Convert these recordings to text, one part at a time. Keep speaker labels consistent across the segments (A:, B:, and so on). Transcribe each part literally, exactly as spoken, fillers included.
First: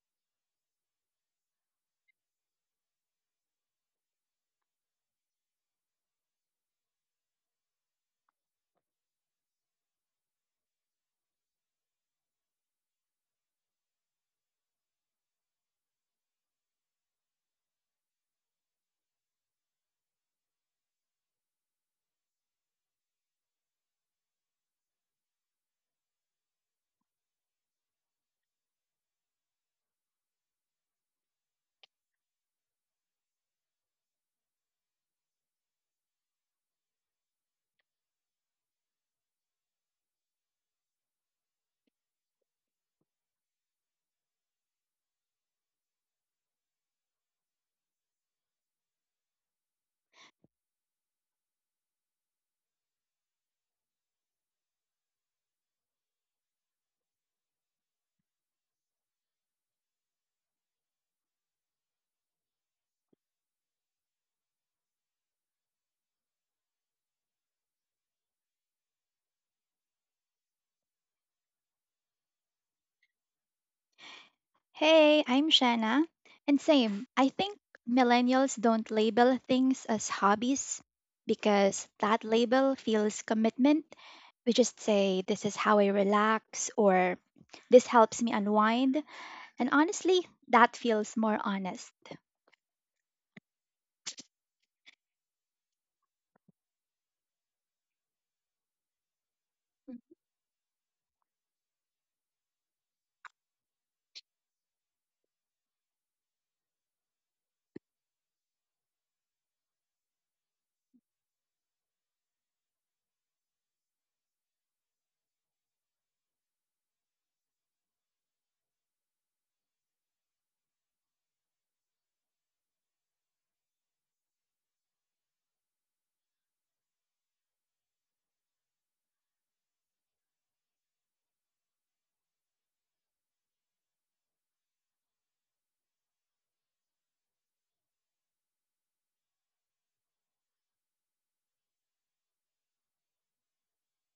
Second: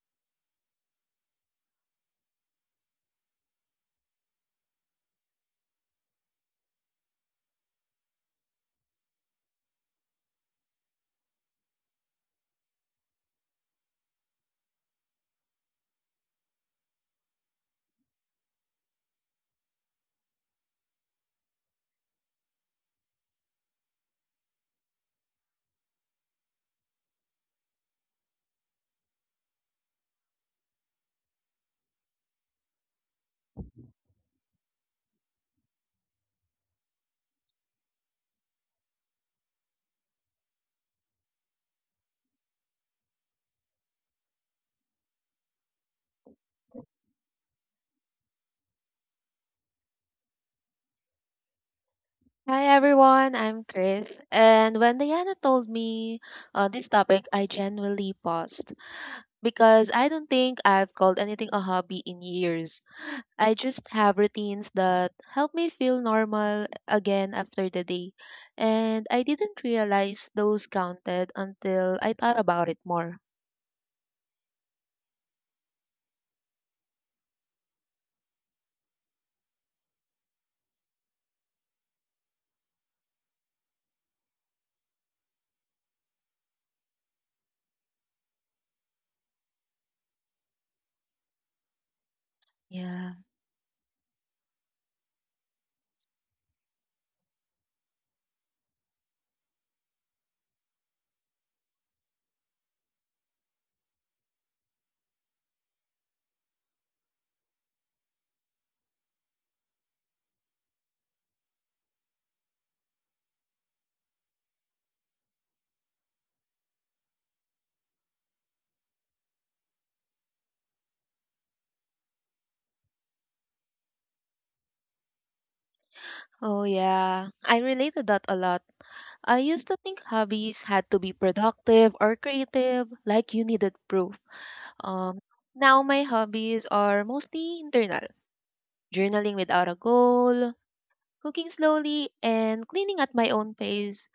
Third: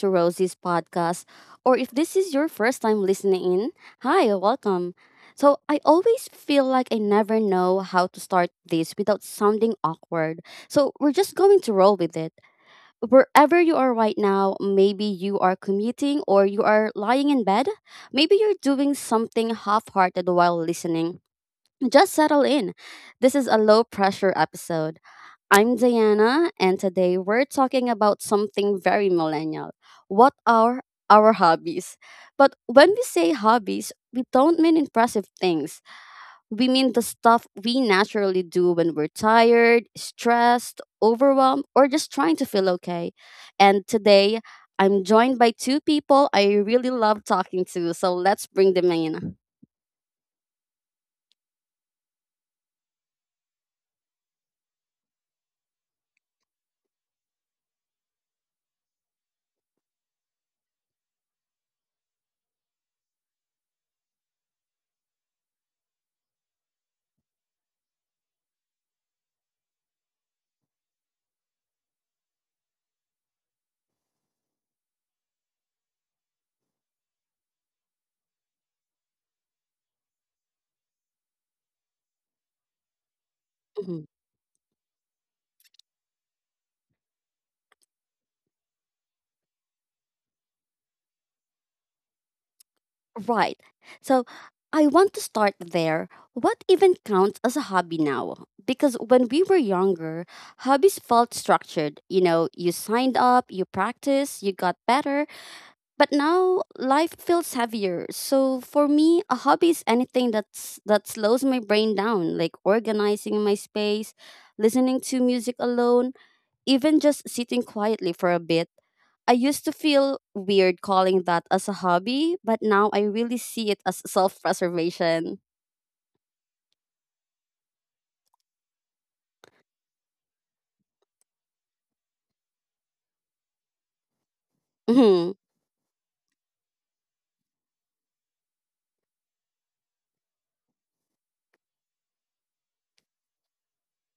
A: to Rosie's podcast. Or if this is your first time listening in, hi, welcome. So I always feel like I never know how to start this without sounding awkward. So we're just going to roll with it. Wherever you are right now, maybe you are commuting or you are lying in bed, maybe you're doing something half-hearted while listening. Just settle in. This is a low pressure episode. I'm Diana, and today we're talking about something very millennial. What are our hobbies? But when we say hobbies, we don't mean impressive things. We mean the stuff we naturally do when we're tired, stressed, overwhelmed, or just trying to feel okay. And today, I'm joined by two people I really love talking to, so let's bring them in.
B: Hi everyone, I'm Chris. And when Diana told me uh, this topic, I genuinely paused because I don't think I've called anything a hobby in years. I just have routines that help me feel normal again after the day. And I didn't realize those counted until I thought about it more.
C: Hey, I'm Shanna. And same, I think millennials don't label things as hobbies because that label feels commitment. We just say, this is how I relax, or this helps me unwind. And honestly, that feels more honest.
B: Yeah.
A: Right. So I want to start there. What even counts as a hobby now? Because when we were younger, hobbies felt structured. You know, you signed up, you practiced, you got better. But now life feels heavier. So for me, a hobby is anything that's that slows my brain down, like organizing my space, listening to music alone, even just sitting quietly for a bit. I used to feel weird calling that as a hobby, but now I really see it as self preservation.
B: Oh, yeah. I related that a lot. I used to think hobbies had to be productive or creative, like you needed proof. Um,
A: hmm
B: Now my hobbies are mostly internal, journaling without a goal, cooking slowly, and cleaning at my own pace,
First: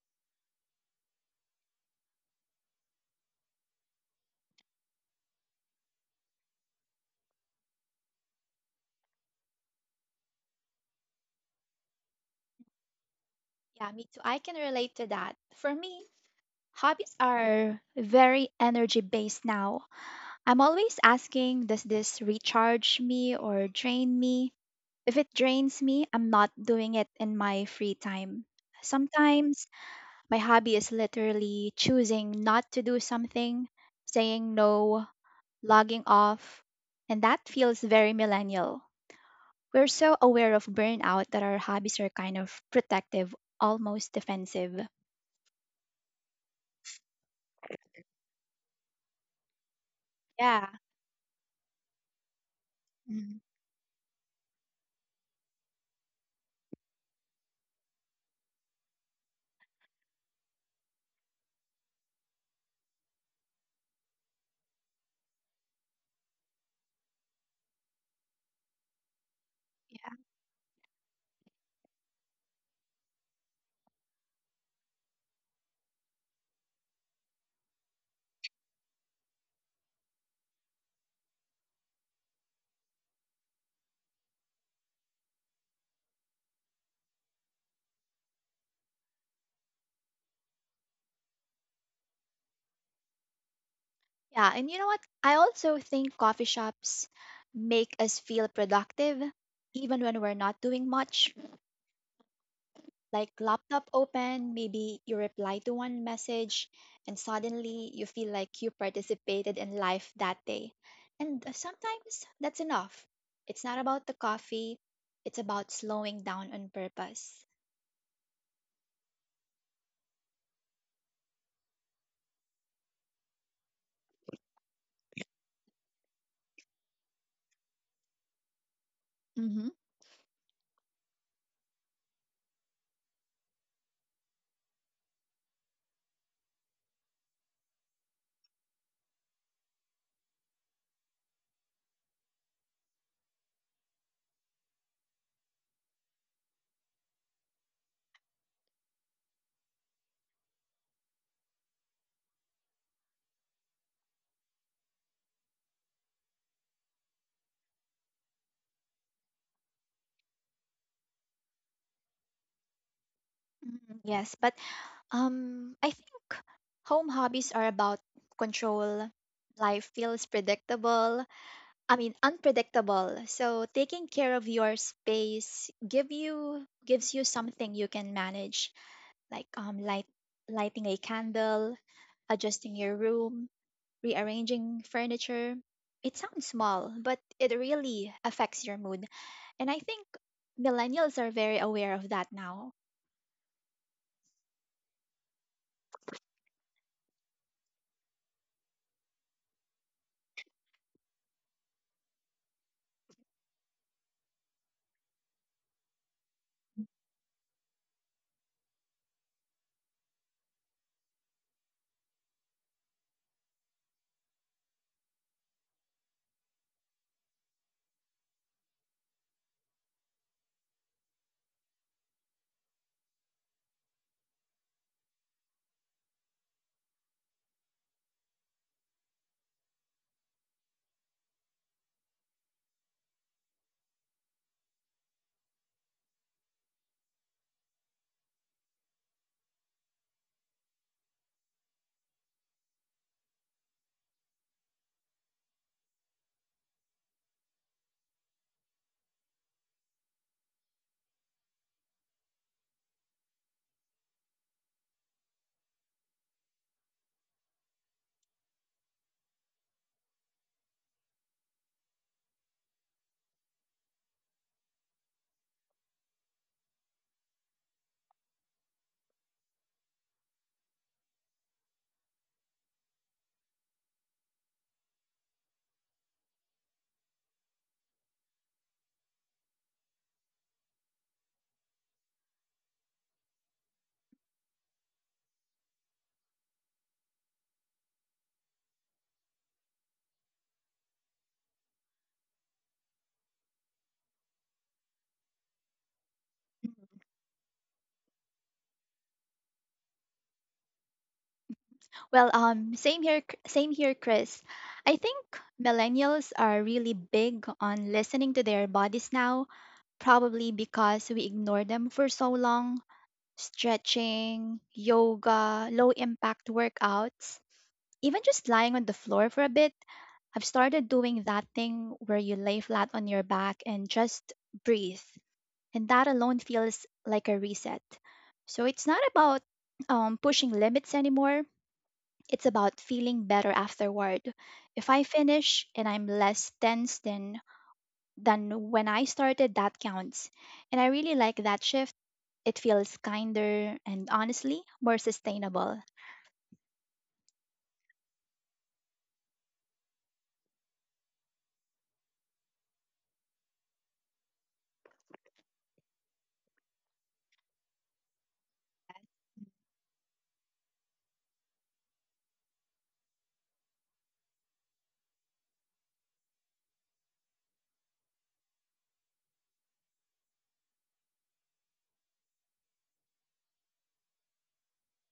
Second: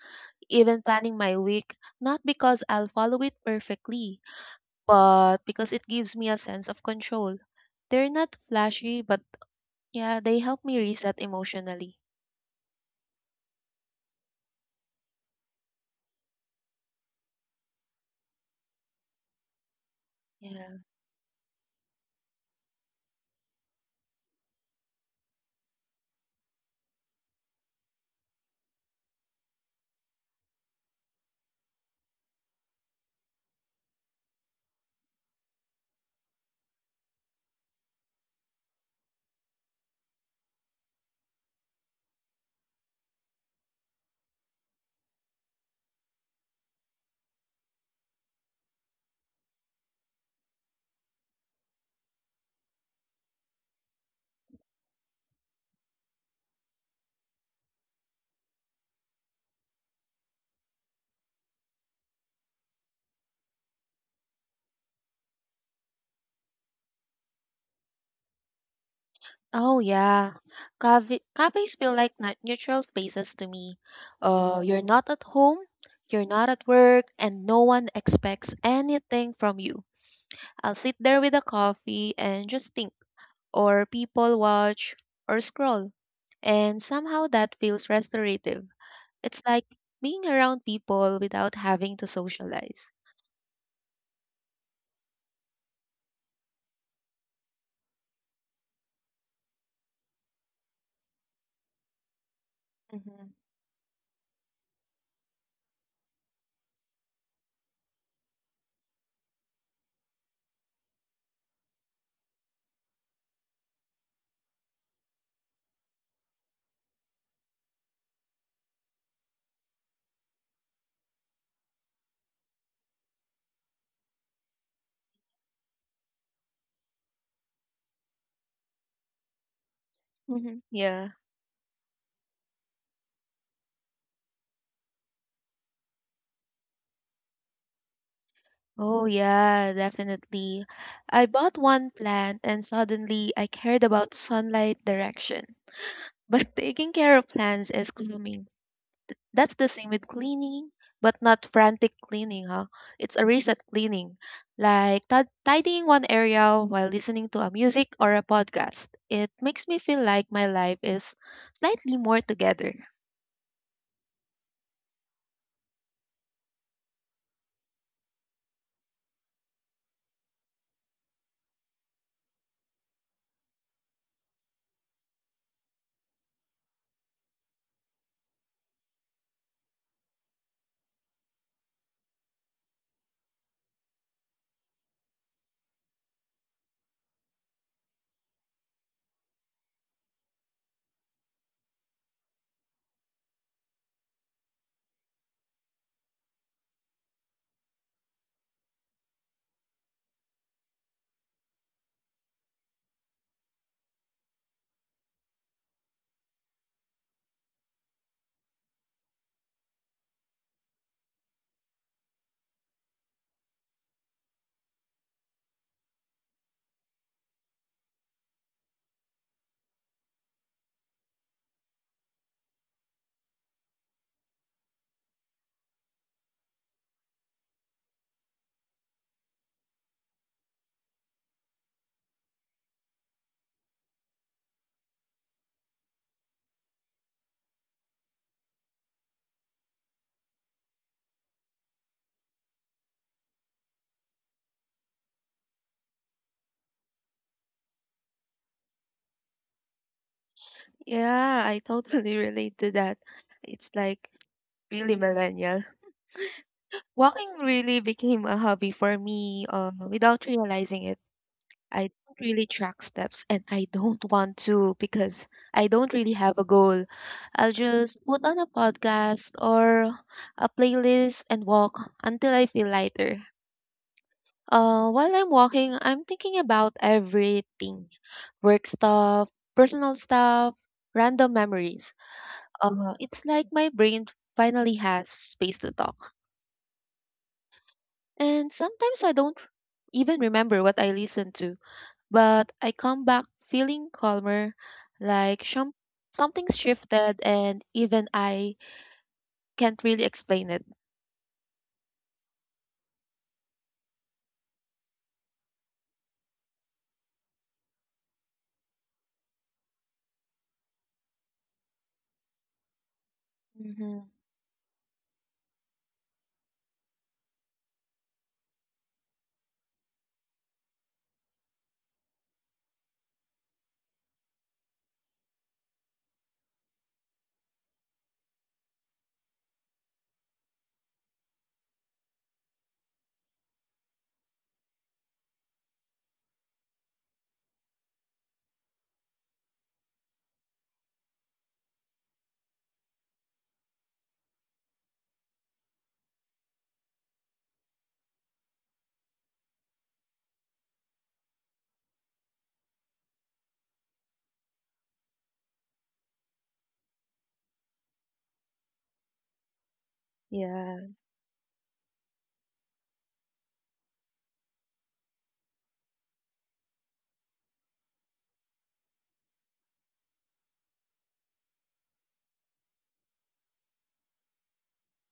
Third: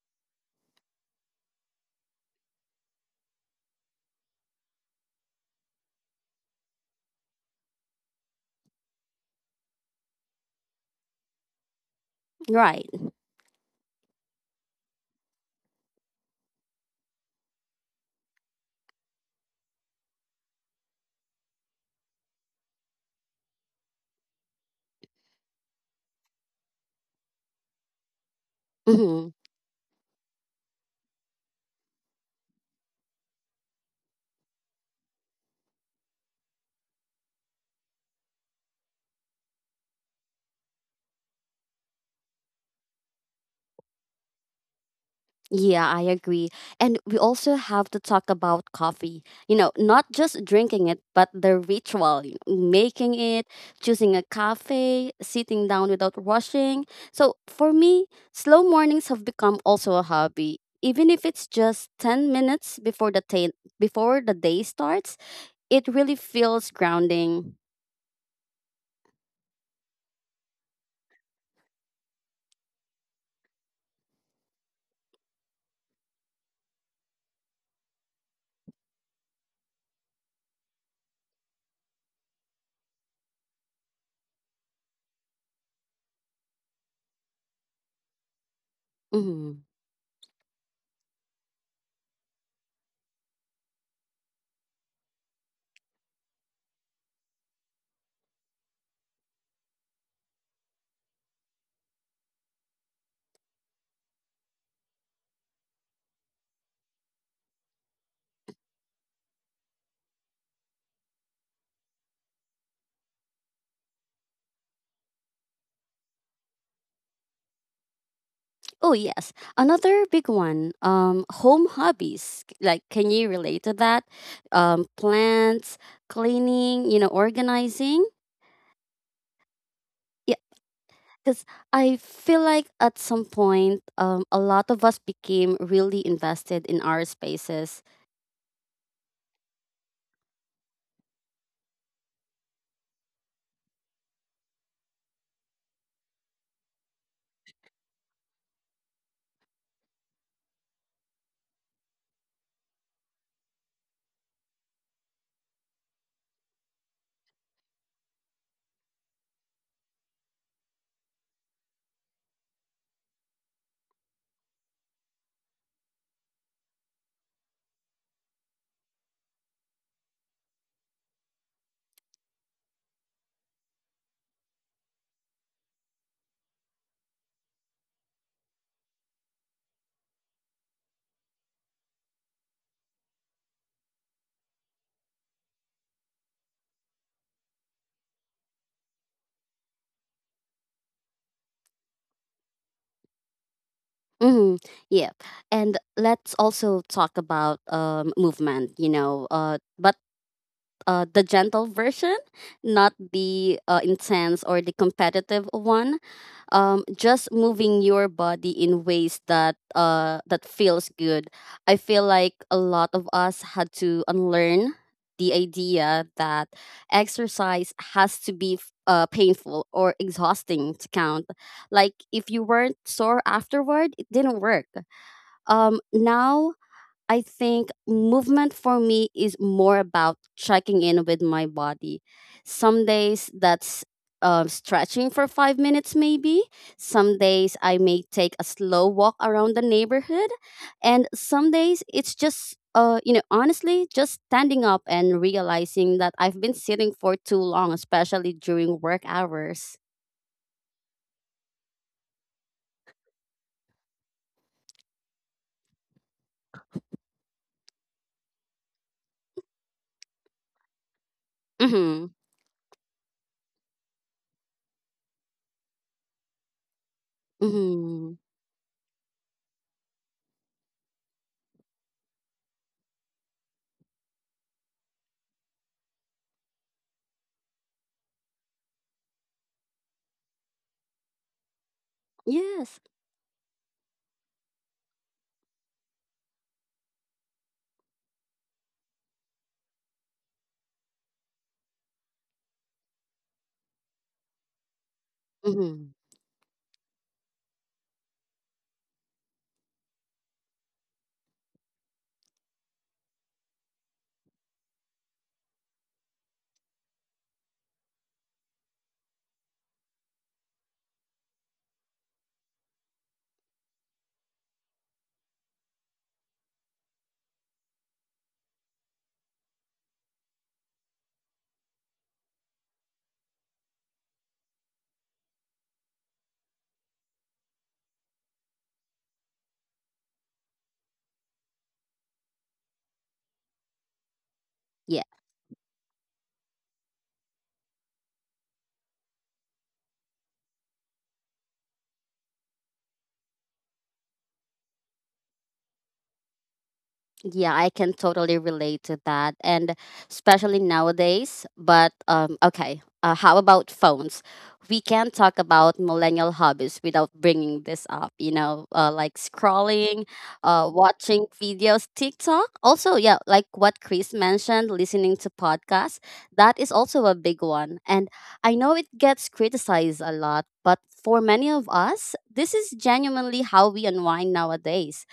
B: even planning my week, not because I'll follow it perfectly, but because it gives me a sense of control. They're not flashy, but yeah, they help me reset emotionally.
A: Right.
C: Yeah, me too. I can relate to that. For me, hobbies are very energy based now. I'm
B: Yeah.
C: always asking, does this recharge me or drain me? If it drains me, I'm not doing it in my free time.
A: hmm
C: Sometimes my hobby is literally choosing not to do something, saying no, logging off, and that feels very millennial. We're so aware of burnout that our hobbies are kind of protective, almost defensive.
A: Yeah, I agree. And we also have to talk about coffee. You know, not just
C: Yeah.
A: drinking it, but the ritual, you know, making
C: Mhm.
A: it, choosing a cafe, sitting down without rushing. So for me, slow mornings have become also a hobby. Even if it's just ten minutes before the ta- before the day starts, it really feels grounding.
B: Oh
C: Yeah.
B: yeah, Cafe cafes feel like nut- neutral spaces to me. Uh, you're not at home, you're not at work, and no one expects anything from you. I'll sit there with a coffee and just think, or people watch, or scroll, and somehow that feels restorative. It's
A: Mm-hmm.
B: like being around people without having to socialize.
C: Yeah. And you know what? I also think coffee shops make us feel productive even when we're not doing much like laptop open, maybe you reply to one message, and suddenly you feel like you participated in life that day. And uh, sometimes that's enough. It's not about the coffee, it's about slowing down on purpose.
A: Oh yes, another big one. Um, home hobbies. C- Like, can you relate to that? Um, plants, cleaning, you know, organizing.
C: Mm-hmm.
A: Yeah,
B: Mhm. Yeah.
A: because I feel like at some point, um, a lot of us became really invested in our spaces.
B: Oh, yeah, definitely. I bought one plant and suddenly I cared about sunlight direction. But taking care of plants is cleaning. That's the same with cleaning, but not frantic cleaning, huh? It's a reset cleaning, like tid- tidying one area while listening to a music or a podcast. It makes me feel like my life is slightly more together.
C: Mhm. Yes, but um, I think home hobbies are about control. Life feels predictable. I mean, unpredictable. So taking care of your space give you gives you something you can manage. Like um, light, lighting a candle, adjusting your room, rearranging furniture. It sounds small, but it really affects your mood. And I think millennials are very aware of that now.
A: Mm, yeah, and let's also talk about um movement. You know, uh, but uh, the gentle version, not the uh, intense or the competitive one. Um, just moving your body in ways that uh, that feels good. I feel like a lot of us had to unlearn the idea that exercise has to be f- uh, painful or exhausting to count. Like if you weren't sore afterward, it didn't work. Um, now I think movement for me is more about checking in with my body. Some days that's um, stretching for five minutes, maybe. Some days I may take a slow walk around the neighborhood. And some days it's just, uh, you know, honestly, just standing up and realizing that I've been sitting for too long, especially during work hours.
B: Yeah, I totally relate to that. It's like really millennial. Walking really became a hobby for me uh, without realizing it. I
A: Mm
B: don't really track steps and I don't want to because I don't really have a goal.
A: hmm.
B: I'll just
A: Mm hmm.
B: put on a podcast or a playlist and walk until I feel lighter. Uh, while I'm walking, I'm thinking about everything, work stuff, personal stuff, random memories.
A: Yes.
B: Uh, it's like my brain finally has space to talk. And sometimes I don't even remember what I listened to, but I come back feeling calmer, like
A: Mm
B: some
A: hmm.
B: something's
C: Mhm.
B: shifted, and even I can't really explain it.
C: Well, um, same here, Ch- same here, Chris. I think millennials are really big on listening to their bodies now, probably because we ignore them for so long.
B: Hmm.
C: Stretching, yoga, low impact workouts, even just lying on the floor for a bit. I've started doing that thing where you lay flat on your back and just breathe. And that alone feels like a reset. So it's not about um, pushing limits anymore, it's about feeling better afterward. If I finish and I'm less tense than than when I started, that counts. And I really like that shift. It feels kinder and honestly more sustainable.
A: Yeah, I can totally relate to that, and especially nowadays. But um, okay, uh, how about phones? We can't talk about millennial hobbies without bringing this up. You know, uh, like scrolling, uh,
B: Yeah.
A: watching videos, TikTok. Also, yeah, like what Chris mentioned, listening to podcasts. That is also a big one, and I know it gets criticized a lot. But for many of us, this is genuinely how we unwind nowadays.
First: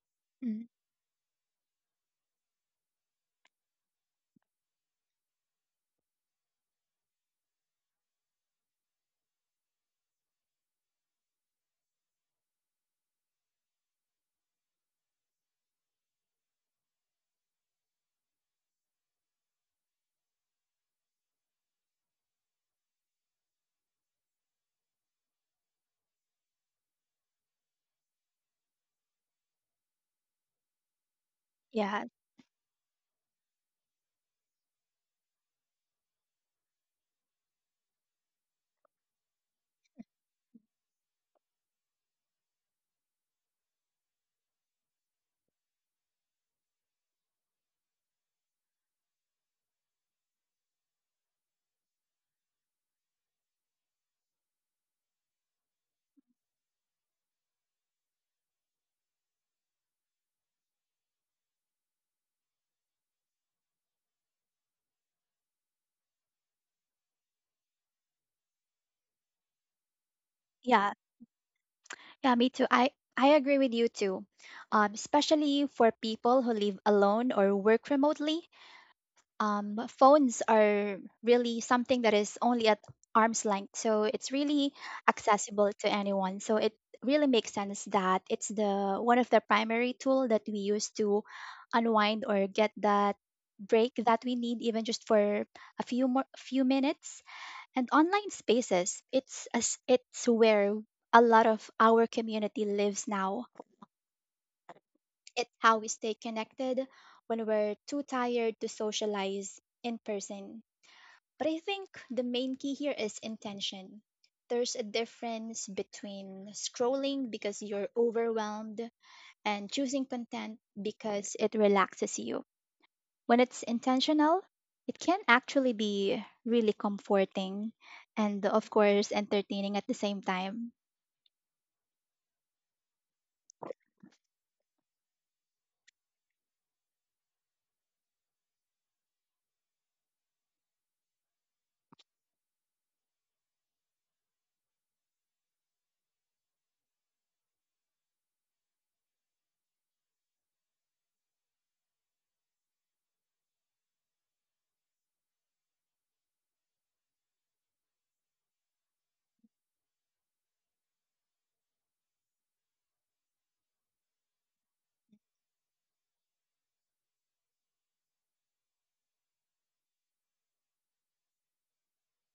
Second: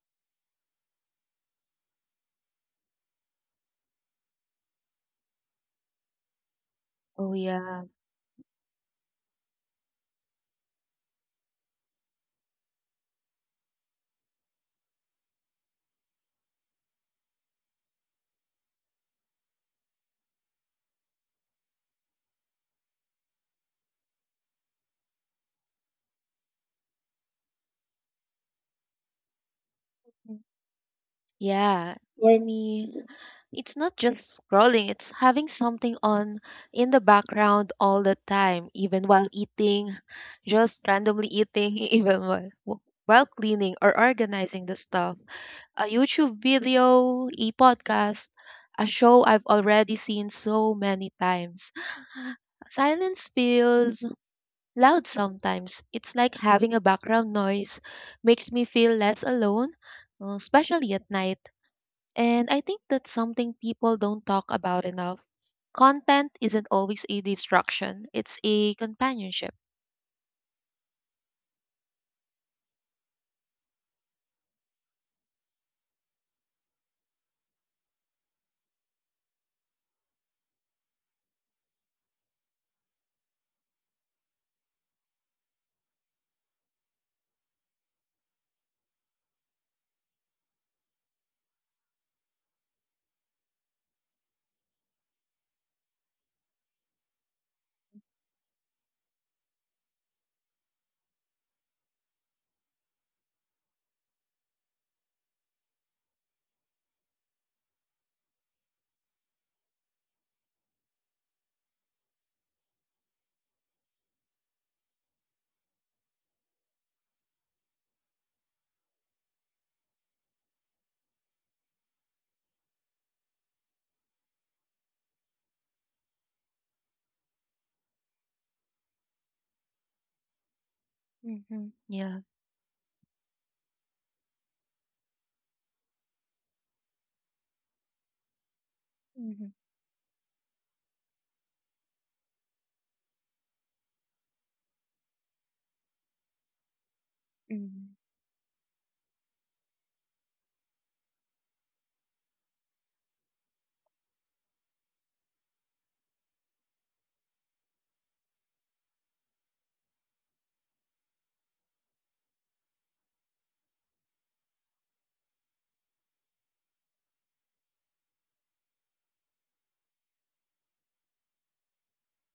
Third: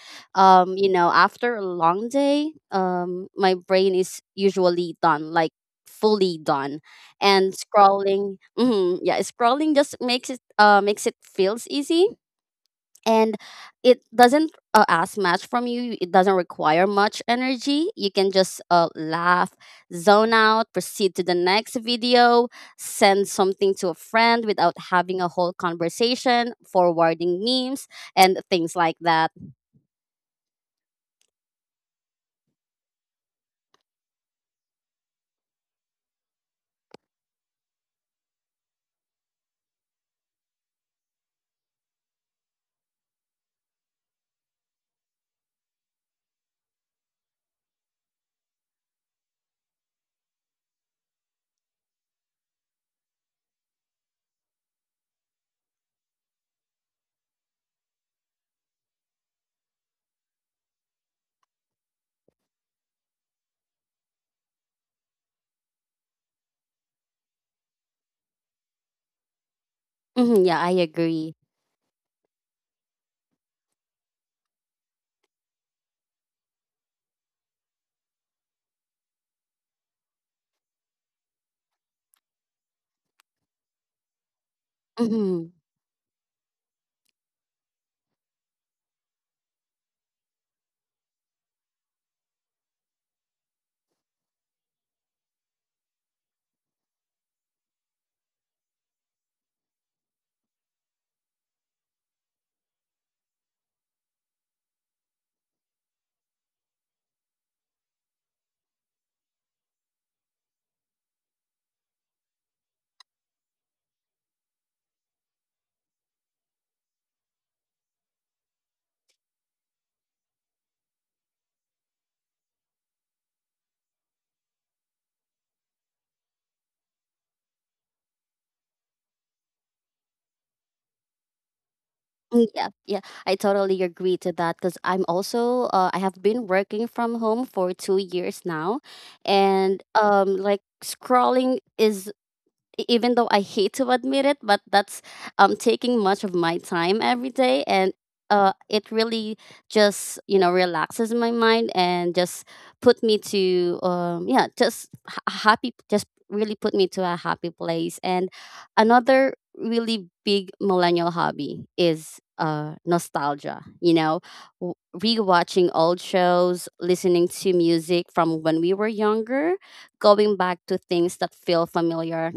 C: Mm.
A: um You know, after a long day um my brain is usually done, like fully done.
B: Oh,
A: And
B: yeah.
A: scrolling, hmm yeah, scrolling just makes it, uh makes it feels easy, and it doesn't uh, ask much from you. It doesn't require much energy. You can just uh, laugh, zone out, proceed to the next video, send something to a friend without having a whole conversation, forwarding memes and things like that.
B: Mhm. Yeah,
C: Yeah,
B: for me, it's not just scrolling, it's having something on in the background all the time, even while eating, just randomly eating, even while, w- while cleaning or organizing the stuff. A YouTube video, a podcast, a show I've already seen so many times. Silence feels loud sometimes. It's like having a background noise, makes me feel less alone, uh, especially at night. And I think that's something people don't talk about enough. Content isn't always a distraction, it's a companionship.
A: Hmm yeah, I
C: yeah,
A: agree.
C: yeah. Me too. I I agree with you too. Um, especially for people who live alone or work remotely, um, phones are really something that is only at arm's length. So it's really
A: Mm-hmm.
C: accessible to anyone. So it really makes sense that it's the one of the primary tool that we use to unwind or get that break that we need even just for a few more few minutes. And online spaces, it's as it's where a lot of our community lives now. It's how we stay connected when we're too tired to socialize in person. But I think the main key here is intention. There's a difference between scrolling because you're overwhelmed and choosing content because it relaxes you. When it's intentional, it can actually be really comforting and, of course, entertaining at the same time.
B: Mm-hmm. Yeah.
A: Yeah, yeah, I totally agree to that because I'm also uh, I have been working from home for two years now,
B: Mm-hmm.
A: and um, like scrolling is e- even though I hate to admit it, but that's um taking much of my time every day. And
B: Mm-hmm.
A: uh it really just, you know, relaxes my mind and just put me to um yeah, just ha- happy, just really put me to a happy place. And another really big millennial hobby is uh nostalgia, you know, w- rewatching old shows, listening to music from when we were younger, going back to things that feel familiar.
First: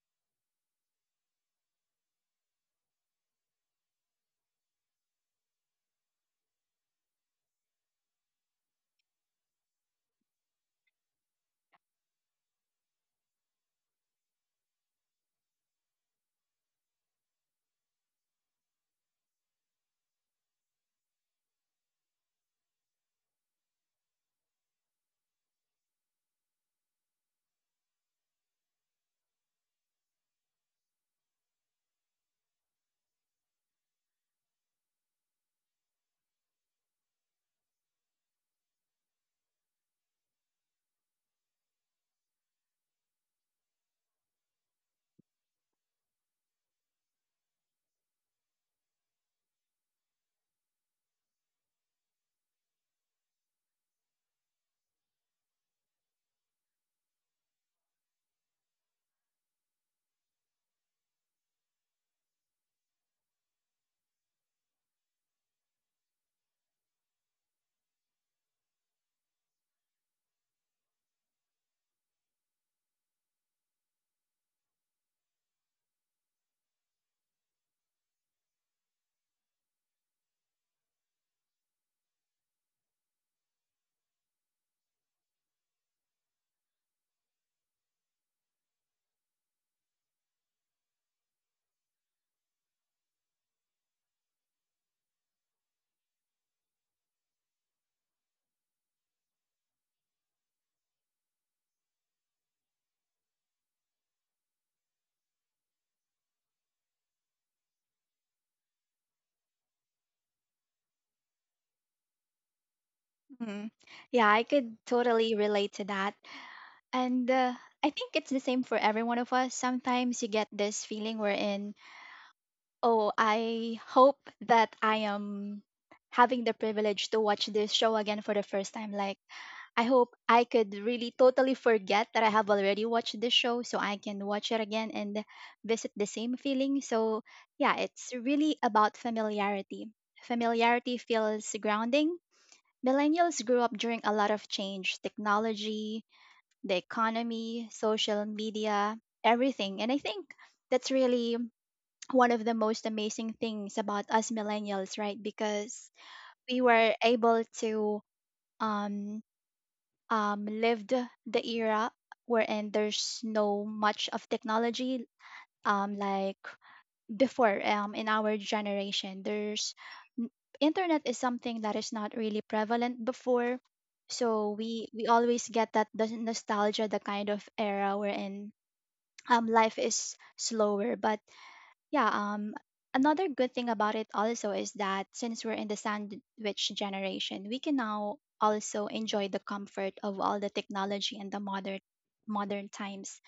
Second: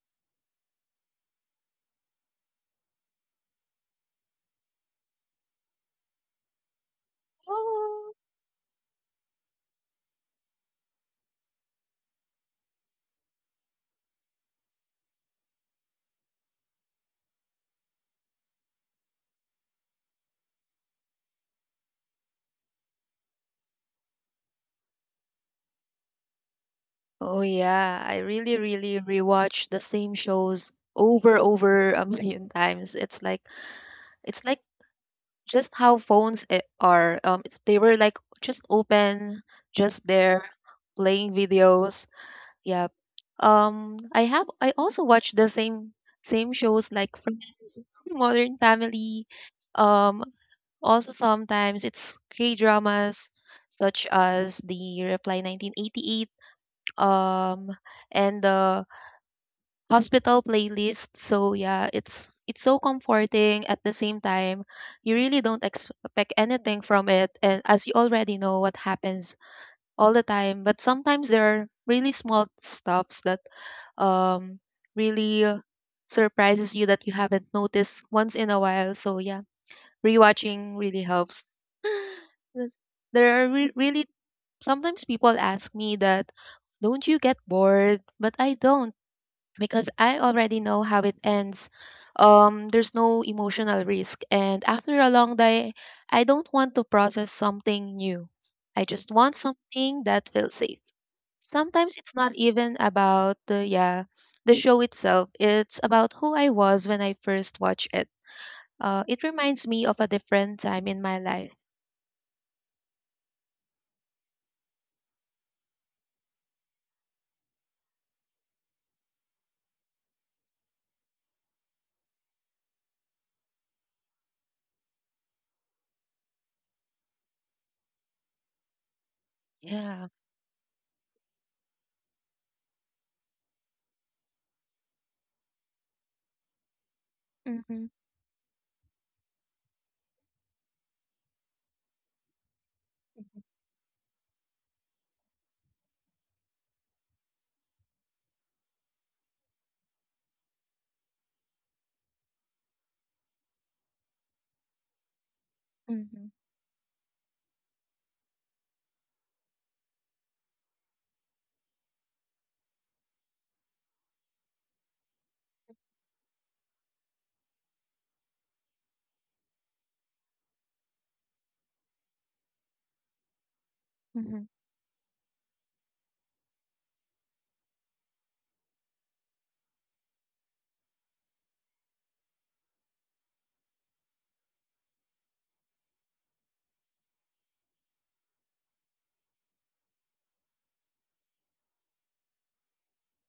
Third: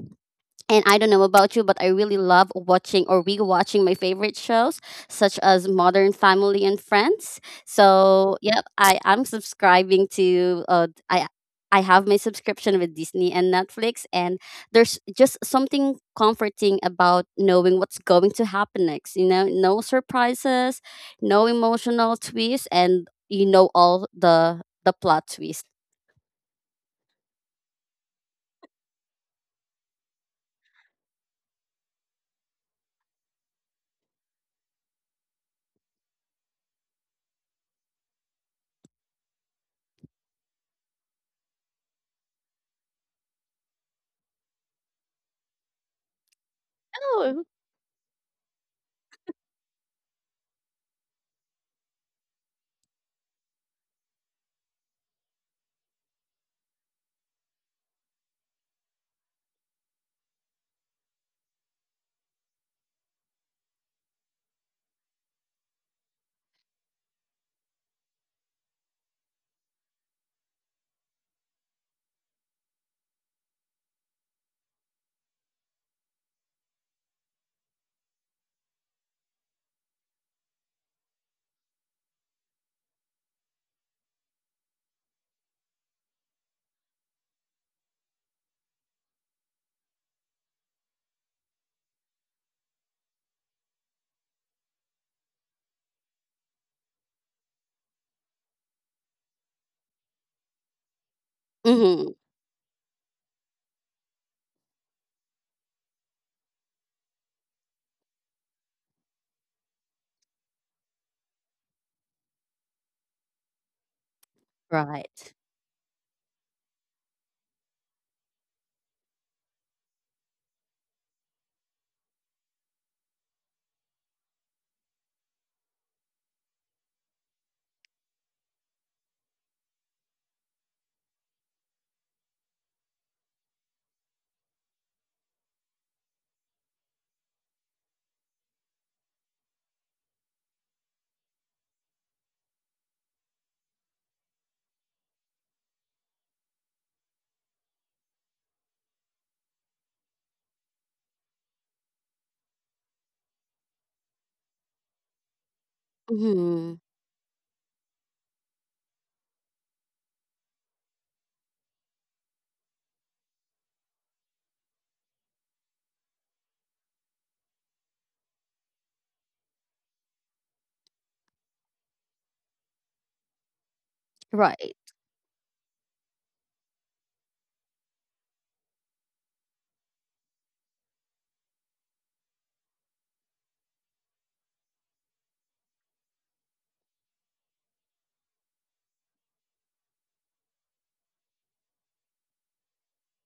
A: And I don't know about you, but I really love watching or rewatching my favorite shows, such as Modern Family and Friends.
B: Oh.
A: So, yep, I am subscribing to. Uh, I I have my subscription with Disney and Netflix, and there's just something comforting about knowing what's going to happen next. You know, no surprises, no emotional twists, and you know all the the plot twists.
B: Oh, yeah, I really, really rewatch the same shows over over a million times. It's like it's like just how phones i- are. Um, it's, they were like just open, just there, playing videos. Yep. Um, I have I also watch the same same shows like
A: Oh.
B: Friends, Modern Family. Um, Also sometimes it's K dramas such as the Reply nineteen eighty-eight um and the hospital playlist. So yeah, it's it's so comforting at the same time. You really don't expect anything from it and as you already know what happens all the time. But sometimes there are really small stops that um, really uh, surprises you that you haven't noticed once in a while. So yeah, rewatching really helps. Yes. There are re- really sometimes people ask me that, don't you get bored? But I don't because I already know how it ends. Um, there's no emotional risk. And after a long day, I don't want to process something new. I just want something that feels safe. Sometimes it's
A: Mhm.
B: not even about the yeah, the show itself. It's about who I was when I first watched it. Uh, it reminds me of a different time in my life.
C: Mhm. Yeah, I could
A: Right.
C: totally relate to that. And uh, I think it's the same for every one of us. Sometimes you get this feeling wherein, oh, I hope that I am having the privilege to watch this show again for the first time. Like, I
B: Yeah.
C: hope I could really totally forget that I have already watched this show so I can watch it again and visit the same feeling. So, yeah,
B: Mm-hmm.
C: it's really about familiarity. Familiarity feels grounding. Millennials grew up during a lot of change, technology, the economy, social media, everything. And I think that's really one of the most amazing things about us millennials, right? Because
B: Mm-hmm.
C: we
A: Mhm.
C: were able to um, um, live the the era wherein there's no much of technology, um, like before, um, in our generation, there's n- internet is something that is not really prevalent before.
B: Mm-hmm.
C: So
A: Right.
C: we we always get that, the nostalgia, the kind of era we're in. um life is slower, but yeah, um another good thing about it also is that since we're in the sandwich generation, we can now also enjoy the comfort of all the technology and the modern modern times.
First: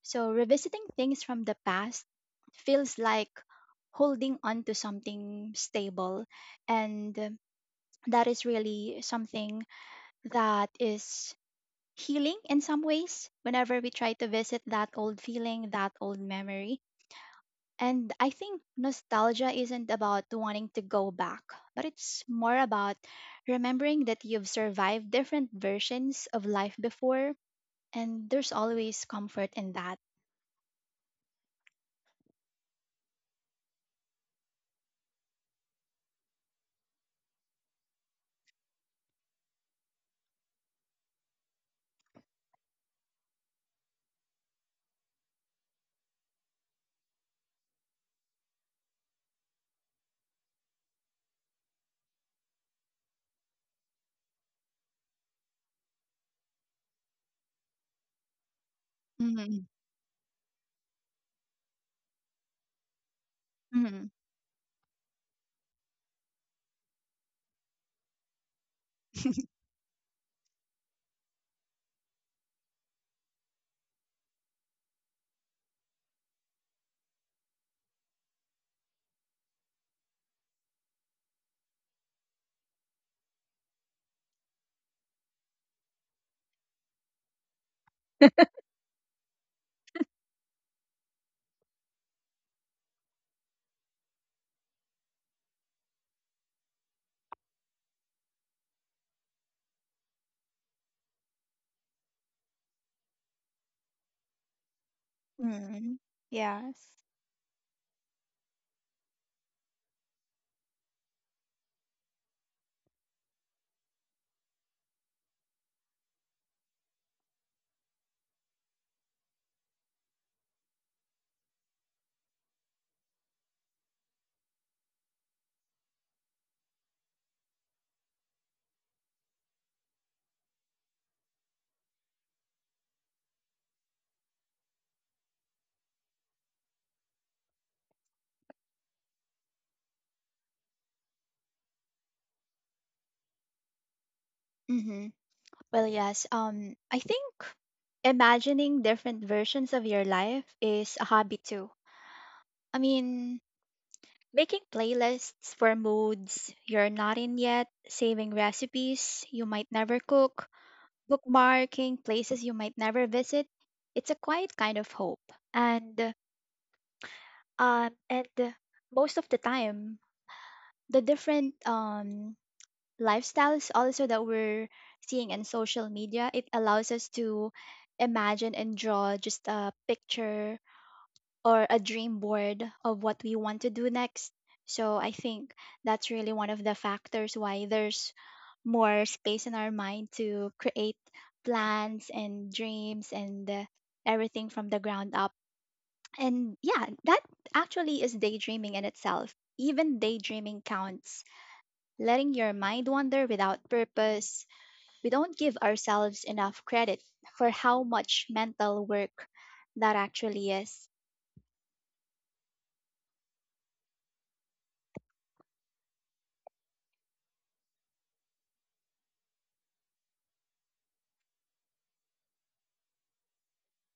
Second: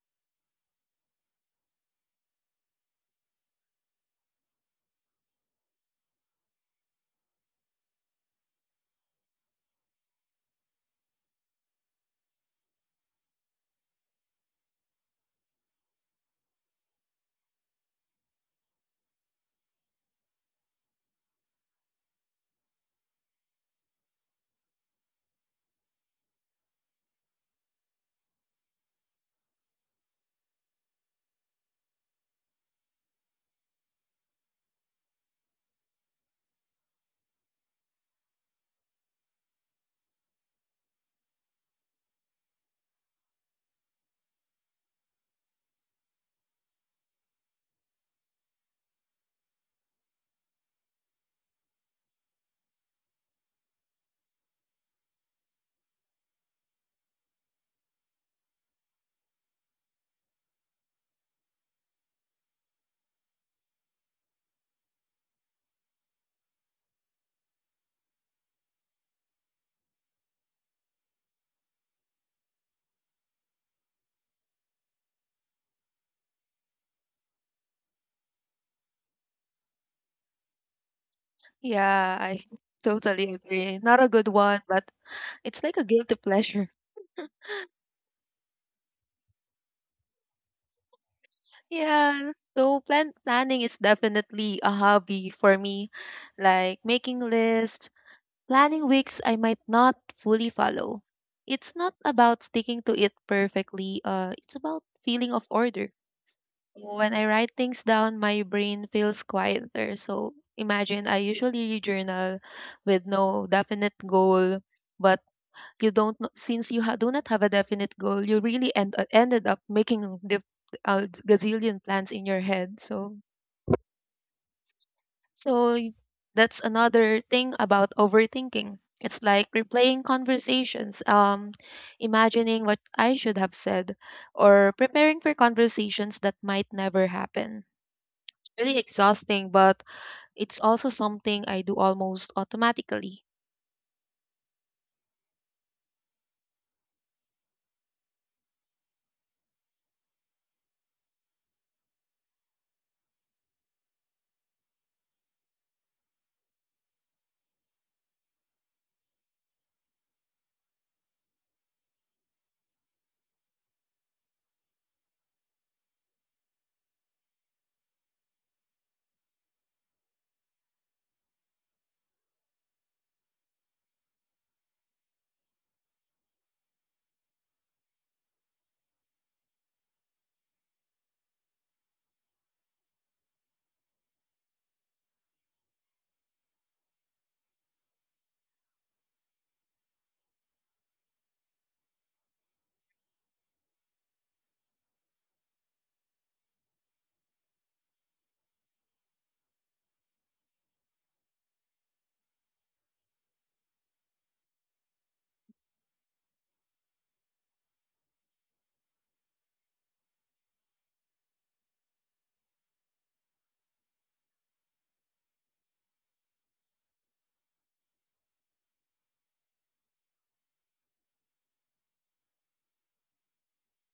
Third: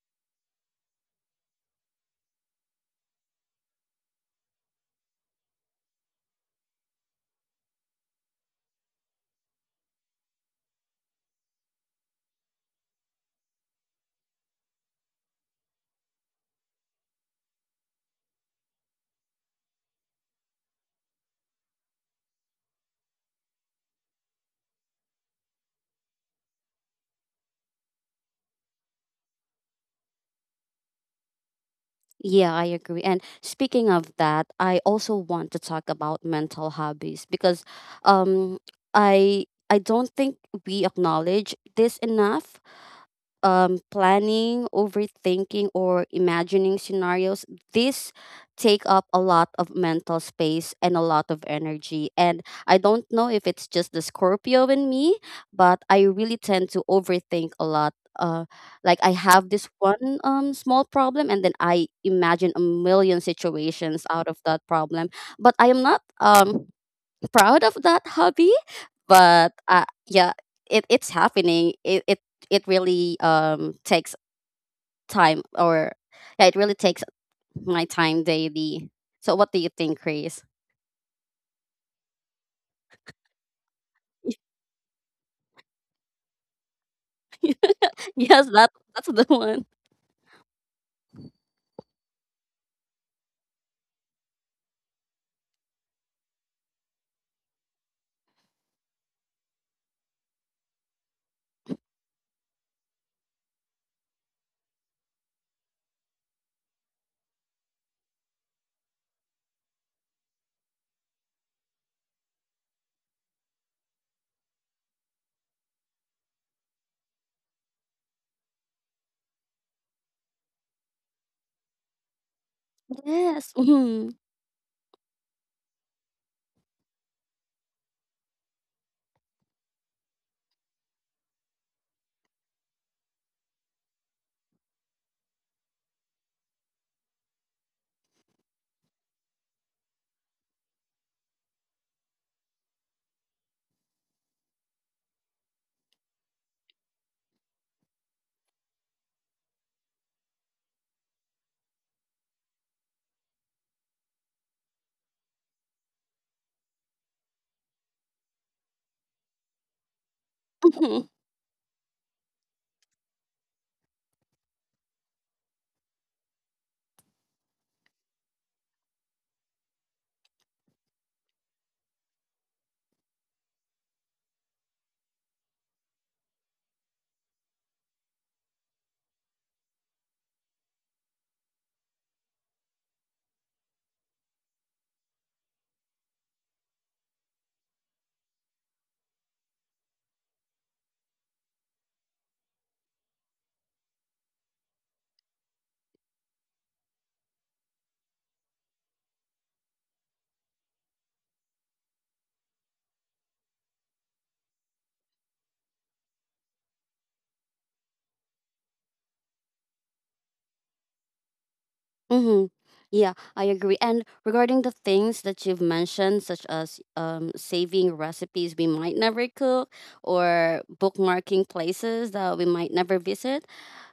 C: So, revisiting things from the past feels like holding on to something stable. And uh, that is really something that is healing in some ways whenever we try to visit that old feeling, that old memory. And I think nostalgia isn't about wanting to go back, but it's more about remembering that you've survived different versions of life before. And there's always comfort in that.
A: Yeah, I agree. And speaking of that, I also want to talk about mental hobbies because um I I don't think we acknowledge this enough. Um, planning, overthinking, or imagining scenarios, these take up a lot of mental space and a lot of energy. And I don't know if it's just the Scorpio in me, but I really tend to overthink a lot. Uh, like I have
C: Mhm,
A: this one um, small problem, and then I imagine a million situations
C: mhm.
A: out of that problem. But I am not. Um, proud of that hobby, but uh, yeah, it, it's happening. It, it it really um takes time, or yeah, it really takes my time daily. So, what do you think, Chris?
B: Yeah, I totally agree. Not a good one, but it's like a guilty pleasure.
A: Yes, that that's the one.
B: Yeah, so plan planning is definitely a hobby for me, like making lists, planning weeks I might not fully follow. It's not about sticking to it perfectly, uh, it's about feeling of order.
C: Mm. Yes.
B: When I write things down, my brain feels quieter. So imagine I usually journal with no definite goal, but you don't know, since you ha- do not have a definite goal you really end, uh, ended up making a dif- gazillion plans in your head. So
A: Yes. Mhm.
B: so y- that's another thing about overthinking, it's like replaying conversations, um imagining what I should have said or preparing for conversations that might never happen, really exhausting, but it's also something I do almost automatically.
C: Mm-hmm. Well, yes. Um, I think imagining different versions of your life is a hobby too. I mean, making playlists for moods you're not in yet, saving recipes you might never cook, bookmarking places you might never visit. It's a quiet kind of hope. And um and most of the time, the different um lifestyles also that we're seeing in social media, it allows us to imagine and draw just a picture or a dream board of what we want to do next. So I think that's really one of the factors why there's more space in our mind to create plans and dreams and uh, everything from the ground up. And yeah, that actually is daydreaming in itself. Even daydreaming counts, letting your mind wander without purpose. We don't give ourselves enough credit for how much mental work that actually is.
A: Mm-hmm. Yeah, I agree. And regarding the things that you've mentioned, such as um, saving recipes we might never cook or bookmarking places that we might never visit,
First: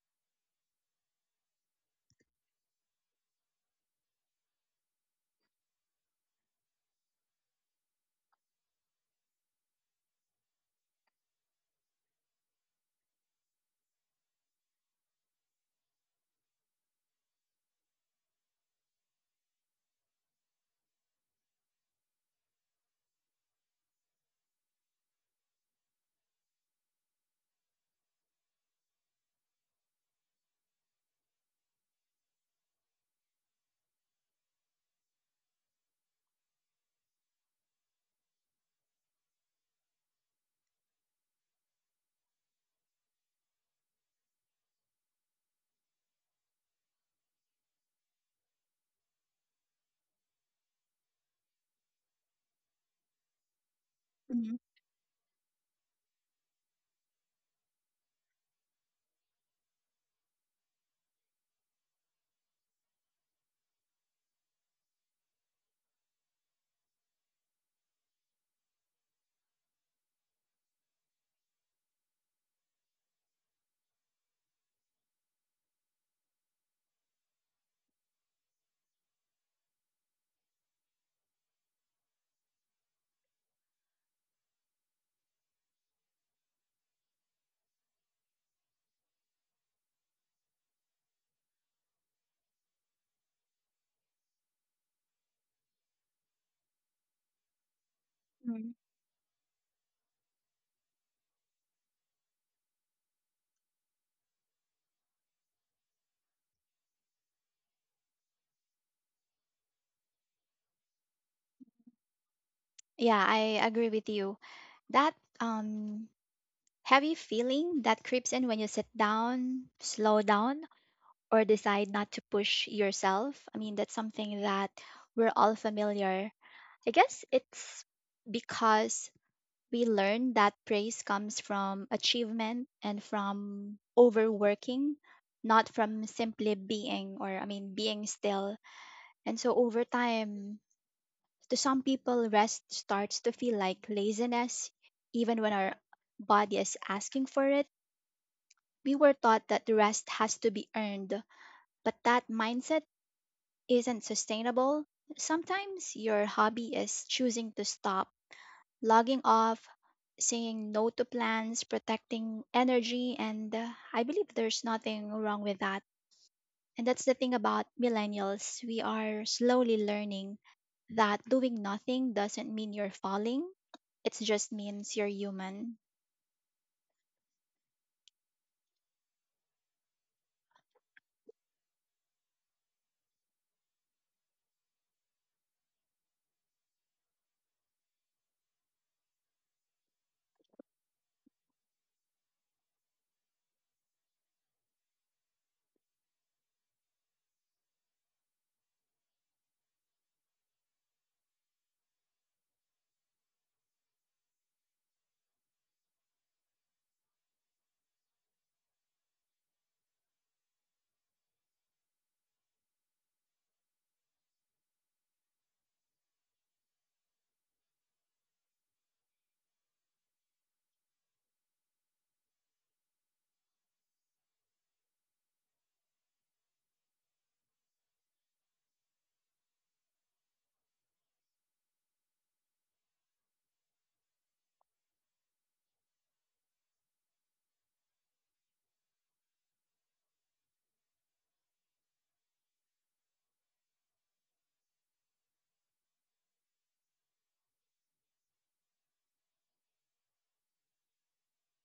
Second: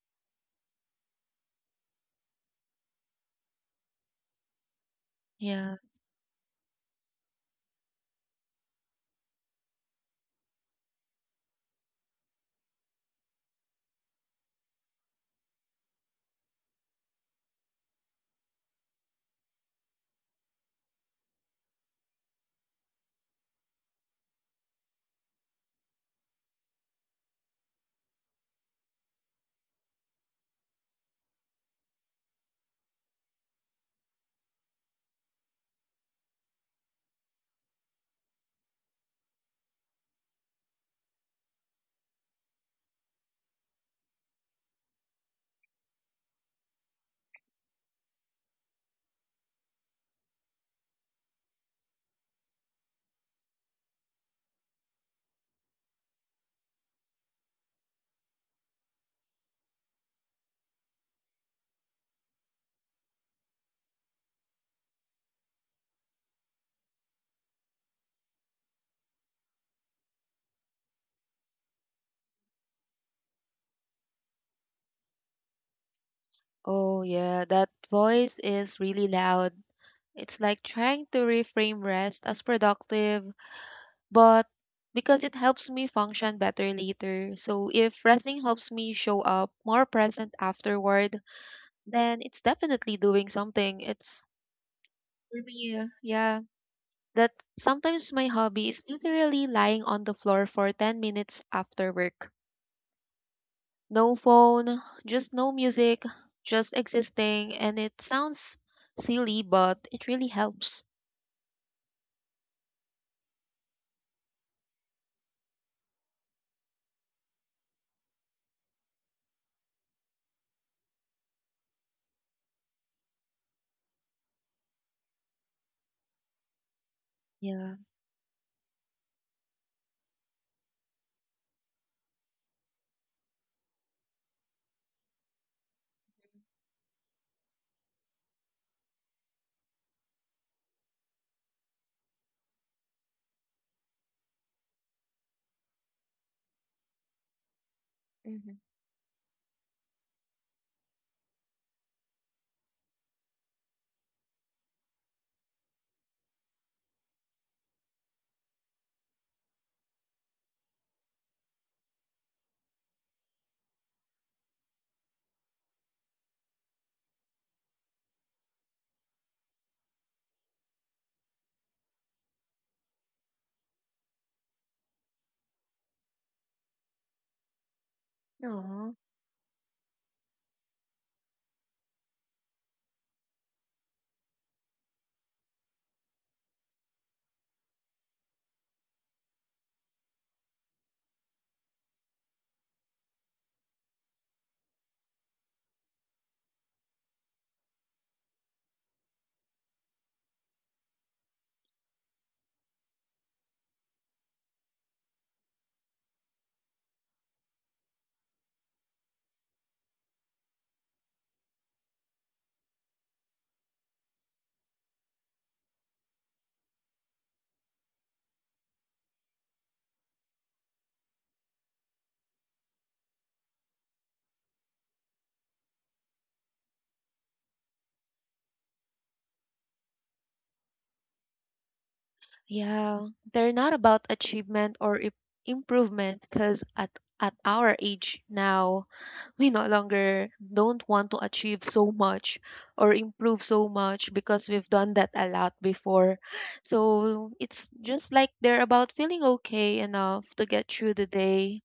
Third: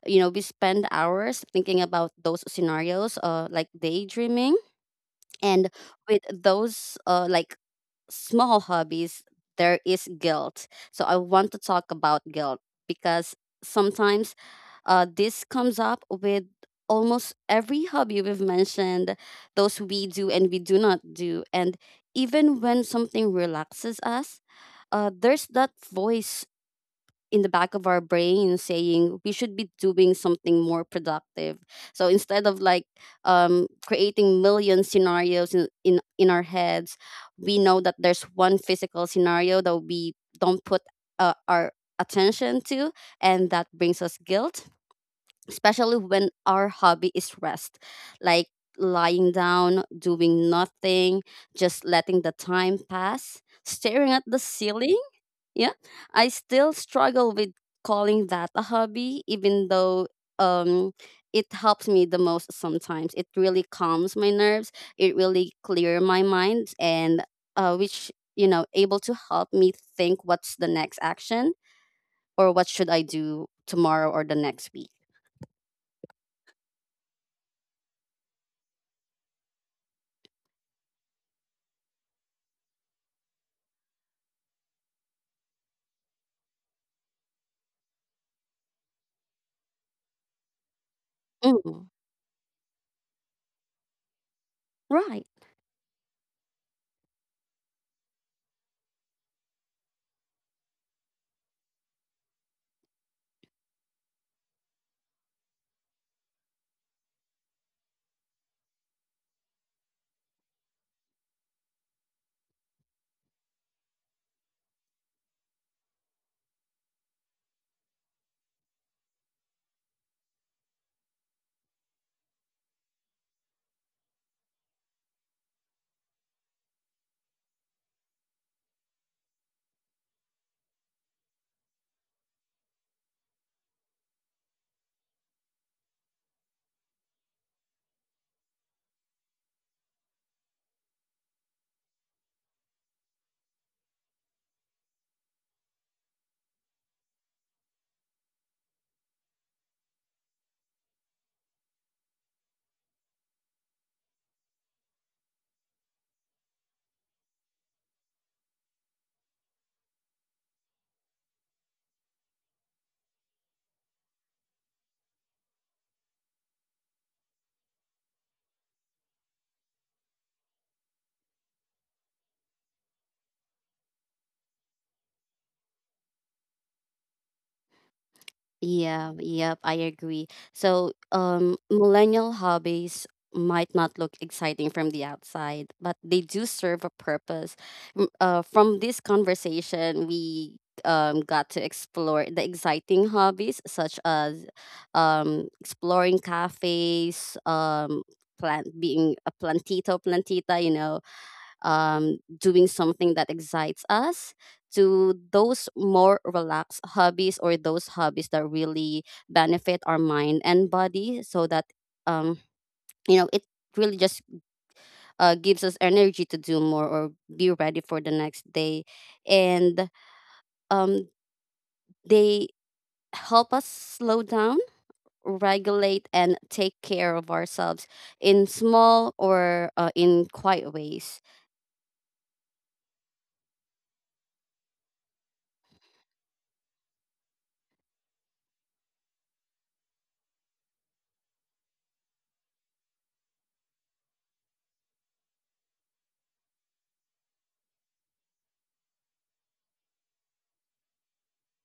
A: you know, we spend hours thinking about those scenarios, uh, like daydreaming. And
B: Yeah.
A: with those uh, like small hobbies, there is guilt. So I want to talk about guilt, because sometimes uh, this comes up with almost every hobby we've mentioned, those we do and we do not do. And even when something relaxes us, uh, there's that voice in the back of our brain saying we should be doing something more productive. So instead of like um, creating million scenarios in, in in our heads, we know that there's one physical scenario that we don't put uh, our attention to, and that brings us guilt, especially when our hobby is rest, like lying down doing nothing, just letting the time pass, staring at the
C: Mhm,
A: ceiling. Yeah, I still struggle with calling that a hobby, even though um, it helps me the most sometimes. It really calms my nerves, it really clear my mind, and uh, which, you know, able to help me think what's the next action or what should I do tomorrow or the next week.
B: Oh yeah, that voice is really loud. It's like trying to reframe rest as productive, but because it helps me function better later. So if resting helps me show up more present afterward,
A: Mm.
B: then it's definitely doing something. It's
A: Right.
B: for me, uh, yeah. That sometimes my hobby
C: mhm.
B: is literally lying on the floor for ten minutes after work. No phone, just no music, just existing. And it sounds silly, but it really helps.
C: Yeah, I agree with you. That um heavy feeling that creeps in when you sit down, slow down, or decide not to push yourself. I mean, that's something that we're all familiar. I guess
B: Yeah.
C: it's because we learn that praise comes from achievement and from overworking, not from simply being, or I mean being still. And so over time, to some people rest starts to feel like laziness, even when our body is asking for it.
B: Mm-hmm.
C: We were taught that the rest has to be earned, but that mindset isn't sustainable. Sometimes your hobby is choosing to stop, logging off, saying no to plans, protecting energy, and uh, I believe there's nothing wrong with that. And that's the thing about millennials. We are slowly learning that doing nothing doesn't mean you're falling, it just means you're human.
A: Yeah, yep, I agree. So, um, millennial hobbies might not look exciting from the outside, but they do serve a purpose. M- Uh, from this conversation, we um, got to explore the exciting hobbies such as um, exploring cafes, um, plant being a plantito plantita, you know, um, doing something that excites us, to those more relaxed hobbies or those hobbies that really benefit our mind and body, so that um, you know, it really just uh, gives us energy to do more or be ready for the next day. And um, they help us slow down, regulate and take care of ourselves in small or uh, in quiet ways.
B: Yeah, they're not about achievement or i- improvement because at at our age now, we no longer don't want to achieve so much or improve so much because we've done that a lot before. So it's just like they're about feeling okay enough to get through the day.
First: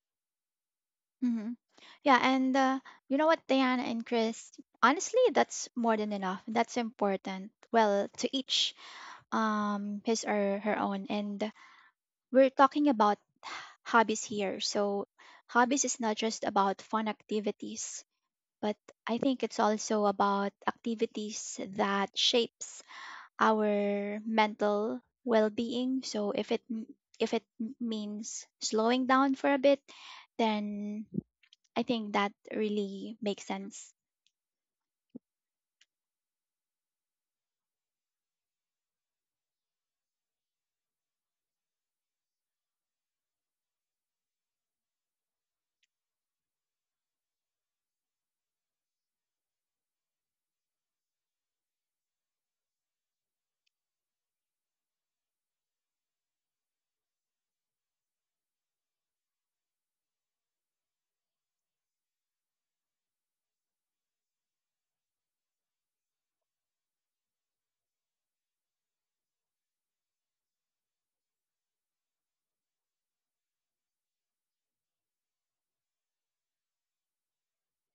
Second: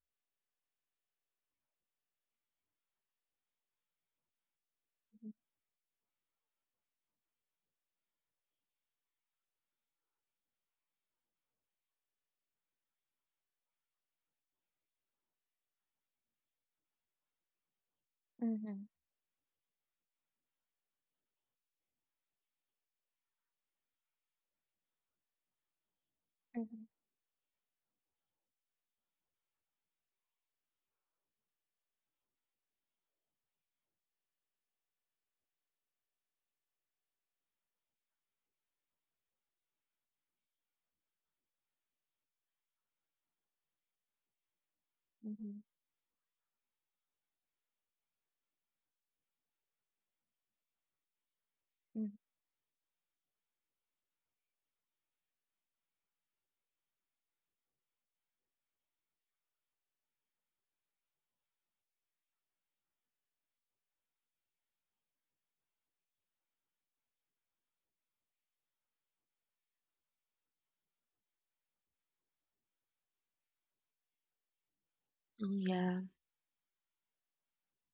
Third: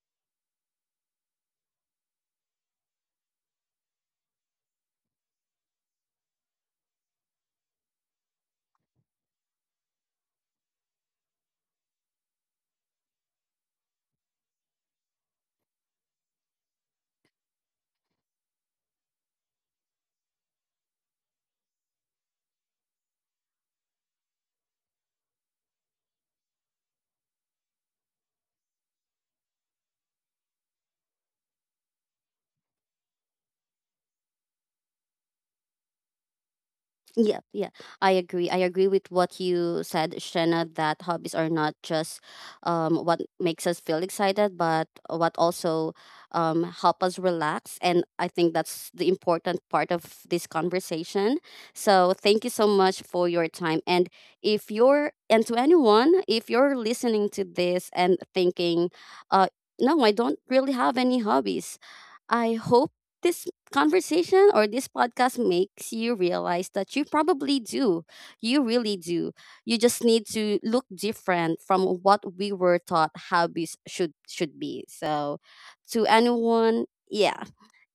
C: Mhm. Yeah, and uh, you know what, Diana and Chris? Honestly, that's more than enough. That's important. Well, to each um his or her own. And we're talking about hobbies here. So hobbies is not just about fun activities, but
B: Mm-hmm.
C: I think it's also about activities that shapes our mental well-being. So if it m- if it m- means slowing down for a bit, then I think that really makes sense.
A: Yeah, yeah, I agree. I agree with what you said, Shena, that hobbies are not just um, what makes us feel excited, but what
B: Mm-hmm.
A: also um, help us relax. And I think that's the important part of this conversation. So
B: Mm-hmm.
A: thank you so much for your time. And if you're, and to anyone, if you're listening to this and thinking, uh, no, I don't really have any hobbies. I hope this conversation or this podcast makes you realize that you probably do. You really do. You just need to look different from what we were taught hobbies should should be. So
B: Yeah.
A: to anyone, yeah.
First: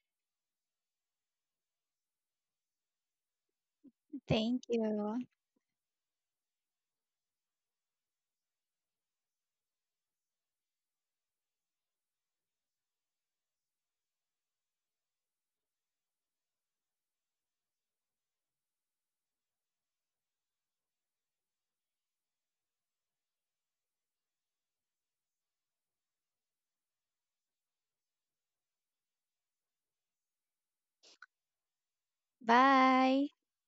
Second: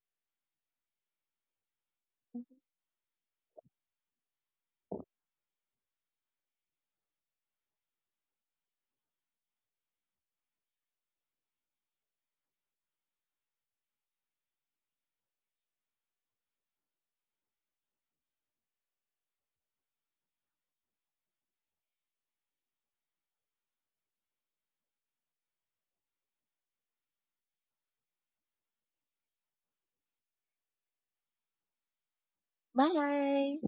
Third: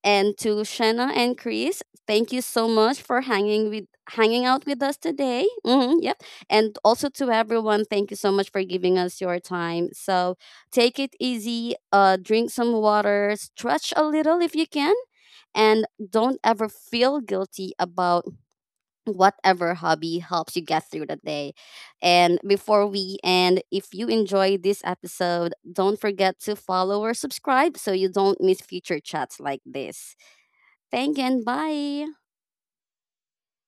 A: And to Shanna and Chris, thank you
B: Mhm.
A: so much for hanging with hanging
C: Thank
A: out with us
C: you.
A: today. Hmm yep. And also to everyone, thank you so much for giving us your time. So take it easy, uh, drink some water, stretch a little if you can, and don't ever feel guilty about whatever hobby helps you get through the day. And before we end, if you enjoyed this episode, don't forget to follow or subscribe so you don't miss future chats like this. Thank you and bye.
C: Bye.
B: Bye.